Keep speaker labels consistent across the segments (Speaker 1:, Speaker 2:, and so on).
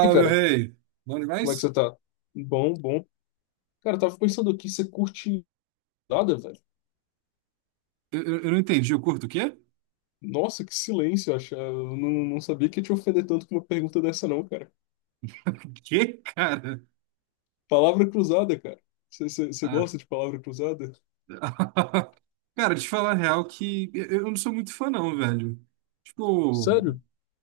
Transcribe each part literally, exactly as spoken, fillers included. Speaker 1: E
Speaker 2: meu
Speaker 1: cara,
Speaker 2: rei. Bom
Speaker 1: como é que você
Speaker 2: demais?
Speaker 1: tá? Bom, bom. Cara, eu tava pensando aqui, você curte nada, velho?
Speaker 2: Eu, eu, eu não entendi. Eu curto o quê?
Speaker 1: Nossa, que silêncio, eu acho. Eu não, não sabia que ia te ofender tanto com uma pergunta dessa, não, cara.
Speaker 2: O quê, cara?
Speaker 1: Palavra cruzada, cara. Você você- você
Speaker 2: Ah.
Speaker 1: gosta de palavra cruzada?
Speaker 2: Cara, te falar a real que eu eu não sou muito fã, não, velho. Tipo,
Speaker 1: Sério?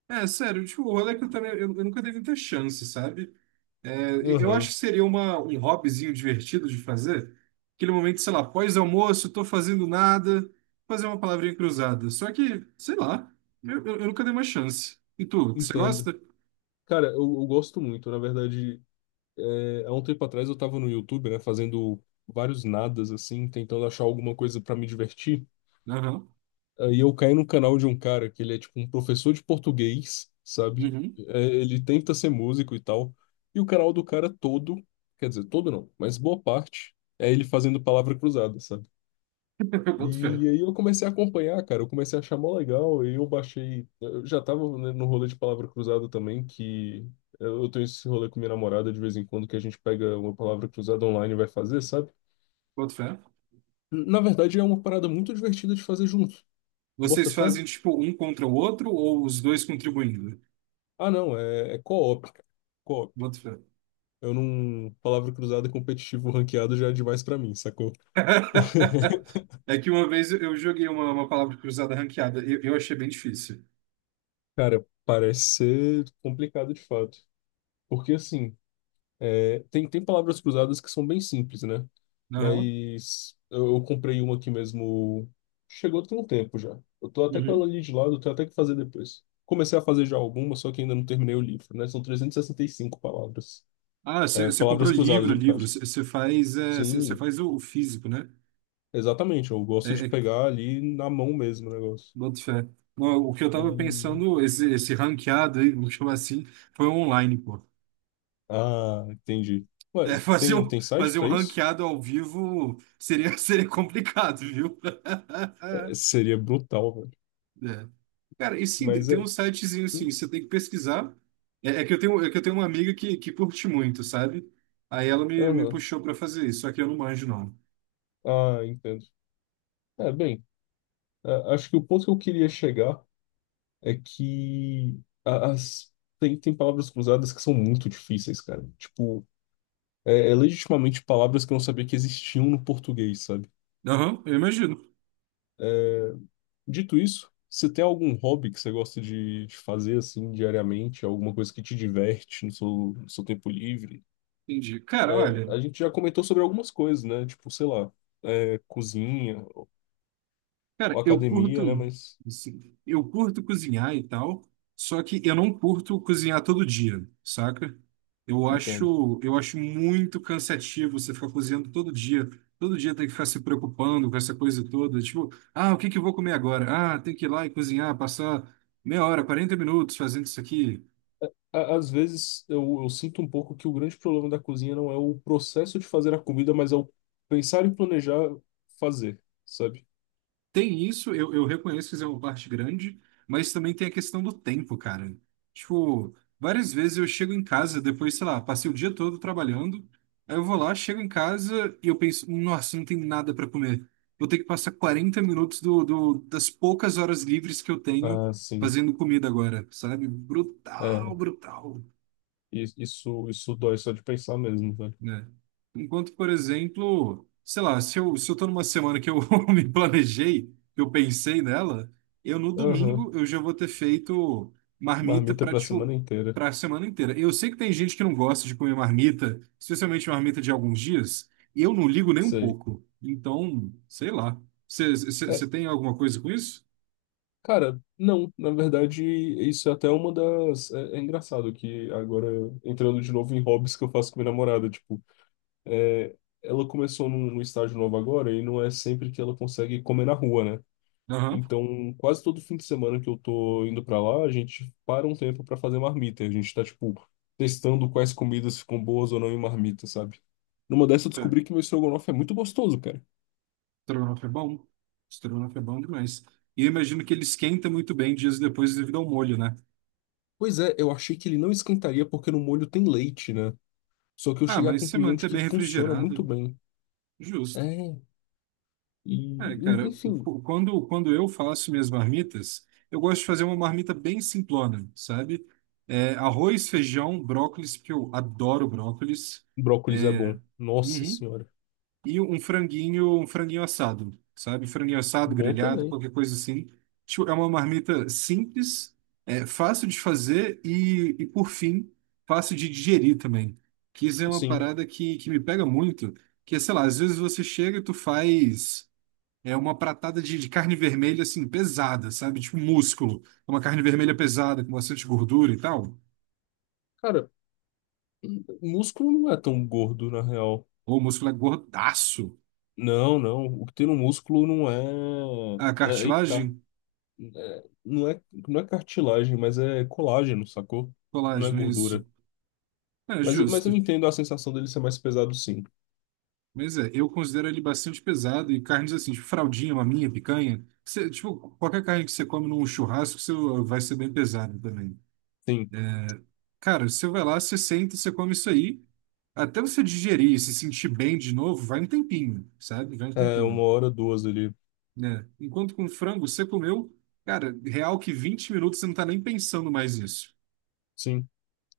Speaker 2: é sério, tipo, o rolê é que eu também. Eu, eu nunca dei muita chance, sabe? É, e- eu acho
Speaker 1: Aham,
Speaker 2: que seria uma, um hobbyzinho divertido de fazer. Aquele momento, sei lá, pós-almoço, tô fazendo nada, fazer uma palavrinha cruzada. Só que, sei lá, eu, eu, eu nunca dei uma chance. E tu, você
Speaker 1: entendo.
Speaker 2: gosta?
Speaker 1: Cara, eu, eu gosto muito. Na verdade, é, há um tempo atrás eu tava no YouTube, né, fazendo vários nadas, assim, tentando achar alguma coisa pra me divertir.
Speaker 2: Aham.
Speaker 1: Aí eu caí no canal de um cara que ele é tipo um professor de português, sabe?
Speaker 2: Uhum.
Speaker 1: É, ele tenta ser músico e tal. E o canal do cara todo, quer dizer, todo não, mas boa parte, é ele fazendo palavra cruzada, sabe?
Speaker 2: Eu boto fé.
Speaker 1: E aí eu comecei a acompanhar, cara, eu comecei a achar mó legal, e eu baixei, eu já tava, né, no rolê de palavra cruzada também, que eu eu tenho esse rolê com minha namorada de vez em quando, que a gente pega uma palavra cruzada online e vai fazer, sabe?
Speaker 2: Boto fé.
Speaker 1: Na verdade é uma parada muito divertida de fazer junto. Bota
Speaker 2: Vocês
Speaker 1: fé?
Speaker 2: fazem tipo um contra o outro ou os dois contribuindo?
Speaker 1: Ah, não, é, é co-op, cara. Co-op.
Speaker 2: Boto fé.
Speaker 1: Eu não. Palavra cruzada competitivo ranqueado já é demais pra mim, sacou?
Speaker 2: É que uma vez eu joguei uma, uma palavra cruzada ranqueada. Eu, eu achei bem difícil.
Speaker 1: Cara, parece ser complicado de fato. Porque, assim, é, tem, tem palavras cruzadas que são bem simples, né?
Speaker 2: Aham.
Speaker 1: Mas eu, eu comprei uma aqui mesmo. Chegou tem um tempo já. Eu tô até com ela
Speaker 2: Uhum.
Speaker 1: ali de lado, eu tenho até que fazer depois. Comecei a fazer já alguma, só que ainda não terminei o livro, né? São e e sessenta e cinco palavras.
Speaker 2: Ah, você
Speaker 1: É,
Speaker 2: você comprou
Speaker 1: palavras cruzadas,
Speaker 2: livro,
Speaker 1: no
Speaker 2: livro.
Speaker 1: caso.
Speaker 2: Você você faz, é, você você
Speaker 1: Sim.
Speaker 2: faz o, o físico, né?
Speaker 1: Exatamente, eu
Speaker 2: É,
Speaker 1: gosto de
Speaker 2: é,
Speaker 1: pegar ali na mão mesmo o negócio.
Speaker 2: boto fé. Não, o que eu tava
Speaker 1: E.
Speaker 2: pensando, esse, esse ranqueado aí, vamos chamar assim, foi online, pô.
Speaker 1: Ah, entendi. Ué,
Speaker 2: É, fazer
Speaker 1: tem,
Speaker 2: um,
Speaker 1: tem site
Speaker 2: fazer um
Speaker 1: pra isso?
Speaker 2: ranqueado ao vivo seria, seria complicado, viu?
Speaker 1: É, seria brutal, velho.
Speaker 2: É. Cara, e sim, tem
Speaker 1: Mas
Speaker 2: tem um
Speaker 1: é.
Speaker 2: sitezinho
Speaker 1: hum,
Speaker 2: assim, você tem que pesquisar. É, é que eu tenho, é que eu tenho uma amiga que, que curte muito, sabe? Aí ela me, me
Speaker 1: Aham.
Speaker 2: puxou pra fazer isso, só que eu não manjo, não.
Speaker 1: Ah, entendo. É, bem, a- acho que o ponto que eu queria chegar é que a- as, tem, tem palavras cruzadas que são muito difíceis, cara. Tipo, é, é legitimamente palavras que eu não sabia que existiam no português, sabe?
Speaker 2: Aham, eu imagino.
Speaker 1: Dito isso, você tem algum hobby que você gosta de de fazer assim diariamente? Alguma coisa que te diverte no seu, no seu tempo livre?
Speaker 2: Entendi. Cara,
Speaker 1: É,
Speaker 2: olha,
Speaker 1: a gente já comentou sobre algumas coisas, né? Tipo, sei lá, é, cozinha ou
Speaker 2: cara, eu curto,
Speaker 1: academia, né? Mas
Speaker 2: assim, eu curto cozinhar e tal, só que eu não curto cozinhar todo dia, saca? Eu
Speaker 1: entendo.
Speaker 2: acho, eu acho muito cansativo você ficar cozinhando todo dia. Todo dia tem que ficar se preocupando com essa coisa toda. Tipo, ah, o que que eu vou comer agora? Ah, tem que ir lá e cozinhar, passar meia hora, quarenta minutos fazendo isso aqui.
Speaker 1: Á- Às vezes eu, eu sinto um pouco que o grande problema da cozinha não é o processo de fazer a comida, mas é o pensar e planejar fazer, sabe?
Speaker 2: Tem isso, eu, eu reconheço que isso é uma parte grande, mas também tem a questão do tempo, cara. Tipo, várias vezes eu chego em casa, depois, sei lá, passei o dia todo trabalhando, aí eu vou lá, chego em casa e eu penso, nossa, não tem nada para comer. Vou ter que passar quarenta minutos do, do- das poucas horas livres que eu tenho
Speaker 1: Ah, sim.
Speaker 2: fazendo comida agora, sabe?
Speaker 1: É,
Speaker 2: Brutal, brutal.
Speaker 1: i- isso, isso dói só de pensar mesmo, velho.
Speaker 2: Né? Enquanto, por exemplo, sei lá, se eu, se eu tô numa semana que eu me planejei, que eu pensei nela, eu no
Speaker 1: Aham.
Speaker 2: domingo eu já vou ter feito marmita
Speaker 1: Marmita
Speaker 2: para
Speaker 1: pra semana
Speaker 2: tipo
Speaker 1: inteira.
Speaker 2: para a semana inteira. Eu sei que tem gente que não gosta de comer marmita, especialmente marmita de alguns dias, e eu não ligo nem um
Speaker 1: Sei.
Speaker 2: pouco. Então, sei lá.
Speaker 1: É,
Speaker 2: Você tem alguma coisa com isso?
Speaker 1: cara, não, na verdade, isso é até uma das. É, é engraçado que agora, entrando de novo em hobbies que eu faço com minha namorada, tipo, é, ela começou num, num estágio novo agora e não é sempre que ela consegue comer na rua, né?
Speaker 2: Aham.
Speaker 1: Então, quase todo fim de semana que eu tô indo pra lá, a gente para um tempo pra fazer marmita. A gente tá, tipo, testando quais comidas ficam boas ou não em marmita, sabe? Numa dessa eu
Speaker 2: É.
Speaker 1: descobri que meu estrogonofe é muito gostoso, cara.
Speaker 2: Estrogonofe é bom. Estrogonofe é bom demais. E eu imagino que ele esquenta muito bem dias depois devido ao molho, né?
Speaker 1: Pois é, eu achei que ele não esquentaria porque no molho tem leite, né? Só que eu
Speaker 2: Ah,
Speaker 1: cheguei à
Speaker 2: mas se
Speaker 1: conclusão de
Speaker 2: manter
Speaker 1: que
Speaker 2: bem
Speaker 1: funciona muito
Speaker 2: refrigerado,
Speaker 1: bem.
Speaker 2: justo.
Speaker 1: É, e
Speaker 2: É,
Speaker 1: en-
Speaker 2: cara, o-
Speaker 1: enfim,
Speaker 2: o- quando, quando eu faço minhas marmitas, eu gosto de fazer uma marmita bem simplona, sabe? É, arroz, feijão, brócolis, porque eu adoro brócolis.
Speaker 1: brócolis é
Speaker 2: É,
Speaker 1: bom. Nossa
Speaker 2: uhum,
Speaker 1: senhora.
Speaker 2: e um franguinho, um franguinho assado, sabe? Franguinho assado,
Speaker 1: Bom
Speaker 2: grelhado,
Speaker 1: também.
Speaker 2: qualquer coisa assim. Tipo, é uma marmita simples, é fácil de fazer e, e por fim, fácil de digerir também. Que isso é uma
Speaker 1: Sim.
Speaker 2: parada que, que me pega muito, que é, sei lá, às vezes você chega e tu faz é uma pratada de, de carne vermelha, assim, pesada, sabe? Tipo um músculo. Uma carne vermelha pesada, com bastante gordura e tal.
Speaker 1: Cara, m- músculo não é tão gordo, na real.
Speaker 2: Ou o músculo é gordaço.
Speaker 1: Não, não. O que tem no músculo não é.
Speaker 2: A
Speaker 1: É aí que tá.
Speaker 2: cartilagem?
Speaker 1: É, não é, não é cartilagem, mas é colágeno, sacou? Não é
Speaker 2: Colágeno, isso.
Speaker 1: gordura.
Speaker 2: É
Speaker 1: Mas, mas
Speaker 2: justo.
Speaker 1: eu entendo a sensação dele ser mais pesado, sim.
Speaker 2: Mas é, eu considero ele bastante pesado e carnes assim, tipo fraldinha, maminha, picanha. Você, tipo, qualquer carne que você come num churrasco, você vai ser bem pesado também.
Speaker 1: Sim.
Speaker 2: Cara, você vai lá, você senta, você come isso aí. Até você digerir e se sentir bem de novo, vai um tempinho, sabe? Vai um
Speaker 1: É uma
Speaker 2: tempinho,
Speaker 1: hora, duas ali.
Speaker 2: né? Enquanto com frango, você comeu, cara, real que vinte minutos você não tá nem pensando mais nisso.
Speaker 1: Sim.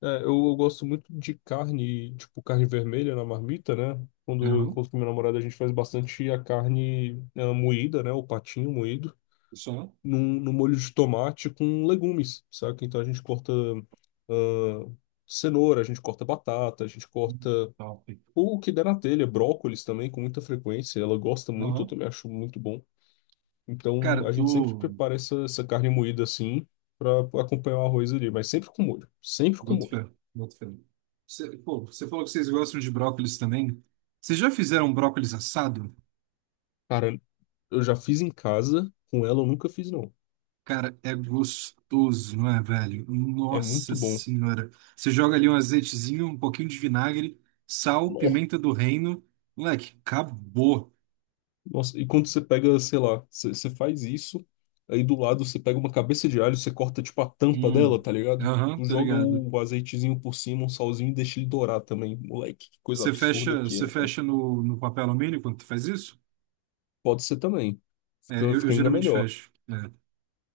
Speaker 1: É, eu, eu gosto muito de carne, tipo carne vermelha na marmita, né? Quando eu
Speaker 2: Aham,
Speaker 1: encontro com minha namorada, a gente faz bastante a carne eh, moída, né? O patinho moído,
Speaker 2: só.
Speaker 1: num, num molho de tomate com legumes, saca? Então a gente corta ah, cenoura, a gente corta batata, a gente
Speaker 2: Hum,
Speaker 1: corta
Speaker 2: Top.
Speaker 1: o que der na telha, brócolis também, com muita frequência. Ela gosta muito, eu
Speaker 2: Aham.
Speaker 1: também acho muito bom.
Speaker 2: Cara,
Speaker 1: Então a gente sempre
Speaker 2: tu.
Speaker 1: prepara essa, essa carne moída assim, pra acompanhar o arroz ali, mas sempre com molho, sempre com
Speaker 2: Boto
Speaker 1: molho.
Speaker 2: fé, boto fé. Você, pô, você falou que vocês gostam de brócolis também. Vocês já fizeram brócolis assado?
Speaker 1: Cara, eu já fiz em casa, com ela eu nunca fiz, não.
Speaker 2: Cara, é gostoso, não é, velho?
Speaker 1: É
Speaker 2: Nossa
Speaker 1: muito bom.
Speaker 2: senhora. Você joga ali um azeitezinho, um pouquinho de vinagre, sal,
Speaker 1: Nó-
Speaker 2: pimenta do reino. Moleque, acabou.
Speaker 1: Nossa, e quando você pega, sei lá, você você faz isso, aí do lado você pega uma cabeça de alho, você corta tipo a tampa
Speaker 2: Hum.
Speaker 1: dela, tá ligado?
Speaker 2: Aham,
Speaker 1: Tu
Speaker 2: tô
Speaker 1: joga
Speaker 2: ligado.
Speaker 1: o azeitezinho por cima, um salzinho e deixa ele dourar também. Moleque, que coisa
Speaker 2: Você
Speaker 1: absurda
Speaker 2: fecha,
Speaker 1: que
Speaker 2: você
Speaker 1: é, velho.
Speaker 2: fecha no, no papel alumínio quando tu faz isso?
Speaker 1: Pode ser também.
Speaker 2: É,
Speaker 1: Fica,
Speaker 2: eu, eu
Speaker 1: fica ainda
Speaker 2: geralmente
Speaker 1: melhor.
Speaker 2: fecho. É.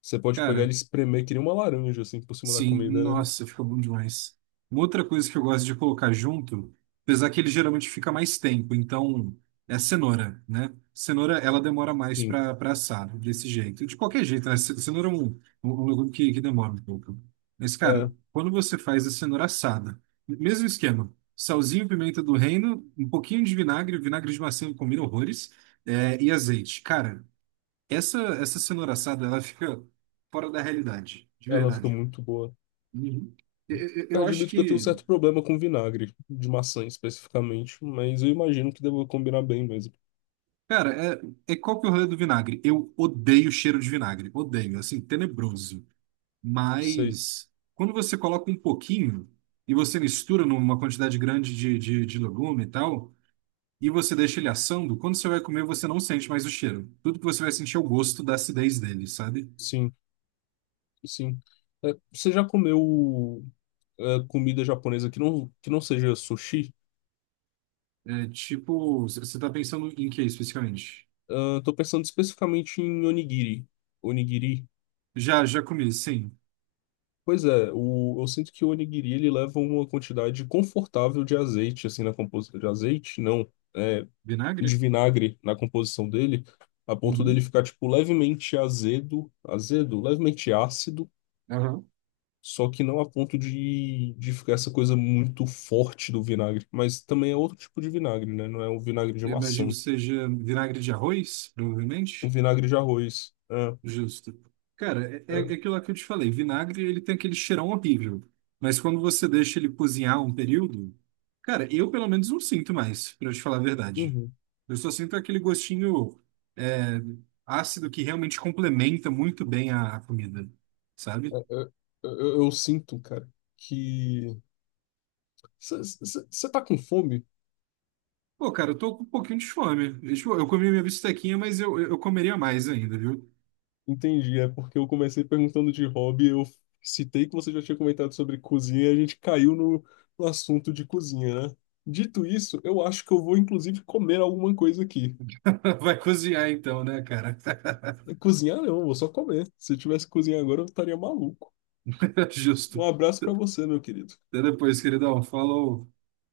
Speaker 1: Você pode pegar ele
Speaker 2: Cara,
Speaker 1: e espremer que nem uma laranja, assim, por cima da
Speaker 2: sim,
Speaker 1: comida, né?
Speaker 2: nossa, fica bom demais. Uma outra coisa que eu gosto de colocar junto, apesar que ele geralmente fica mais tempo, então é cenoura, né? Cenoura, ela demora mais
Speaker 1: Sim.
Speaker 2: para para assar, desse jeito. De qualquer jeito, né? Ce- Cenoura é um, um, um legume que, que demora um pouco. Mas, cara,
Speaker 1: É,
Speaker 2: quando você faz a cenoura assada, mesmo esquema, salzinho, pimenta do reino, um pouquinho de vinagre, vinagre de maçã combina horrores, é, e azeite. Cara, essa, essa cenoura assada, ela fica fora da realidade, de
Speaker 1: ela fica
Speaker 2: verdade.
Speaker 1: muito boa.
Speaker 2: Uhum. Eu, eu- eu acho
Speaker 1: Admito que eu tenho um
Speaker 2: que...
Speaker 1: certo problema com vinagre, de maçã especificamente, mas eu imagino que deva combinar bem mesmo.
Speaker 2: Cara, é, é qual que é o rolê do vinagre? Eu odeio o cheiro de vinagre. Odeio, assim, tenebroso.
Speaker 1: Sei,
Speaker 2: Mas quando você coloca um pouquinho e você mistura numa quantidade grande de, de, de legume e tal, e você deixa ele assando, quando você vai comer, você não sente mais o cheiro. Tudo que você vai sentir é o gosto da acidez dele, sabe?
Speaker 1: sim, sim. É, você já comeu é, comida japonesa que não, que não seja sushi?
Speaker 2: É tipo, você você tá pensando em que especificamente?
Speaker 1: Ah, tô pensando especificamente em onigiri. Onigiri.
Speaker 2: Já, já comi, sim.
Speaker 1: Pois é, o, eu sinto que o onigiri ele leva uma quantidade confortável de azeite, assim, na composição de azeite, não. é, de
Speaker 2: Vinagre?
Speaker 1: vinagre na composição dele, a ponto dele
Speaker 2: Uhum.
Speaker 1: ficar, tipo, levemente azedo, azedo, levemente ácido,
Speaker 2: Aham.
Speaker 1: só que não a ponto de, de ficar essa coisa muito forte do vinagre. Mas também é outro tipo de vinagre, né? Não é um vinagre de
Speaker 2: Eu imagino
Speaker 1: maçã,
Speaker 2: que seja vinagre de arroz,
Speaker 1: um
Speaker 2: provavelmente.
Speaker 1: vinagre de arroz. É,
Speaker 2: Justo. Cara, é, é
Speaker 1: é,
Speaker 2: aquilo lá que eu te falei. Vinagre, ele tem aquele cheirão horrível. Mas quando você deixa ele cozinhar um período, cara, eu pelo menos não sinto mais, pra eu te falar a verdade.
Speaker 1: uhum.
Speaker 2: Eu só sinto aquele gostinho é, ácido que realmente complementa muito bem a, a comida, sabe?
Speaker 1: Eu, eu- eu sinto, cara, que. Você tá com fome?
Speaker 2: Pô, cara, eu tô com um pouquinho de fome. Eu, tipo, eu comi minha bistequinha, mas eu, eu comeria mais ainda, viu?
Speaker 1: Entendi, é porque eu comecei perguntando de hobby, eu citei que você já tinha comentado sobre cozinha e a gente caiu no, no assunto de cozinha, né? Dito isso, eu acho que eu vou inclusive comer alguma coisa aqui.
Speaker 2: Vai cozinhar então, né, cara?
Speaker 1: Cozinhar não, eu vou só comer. Se eu tivesse que cozinhar agora, eu estaria maluco.
Speaker 2: Justo.
Speaker 1: Um abraço pra você, meu querido.
Speaker 2: Até depois, queridão. Falou.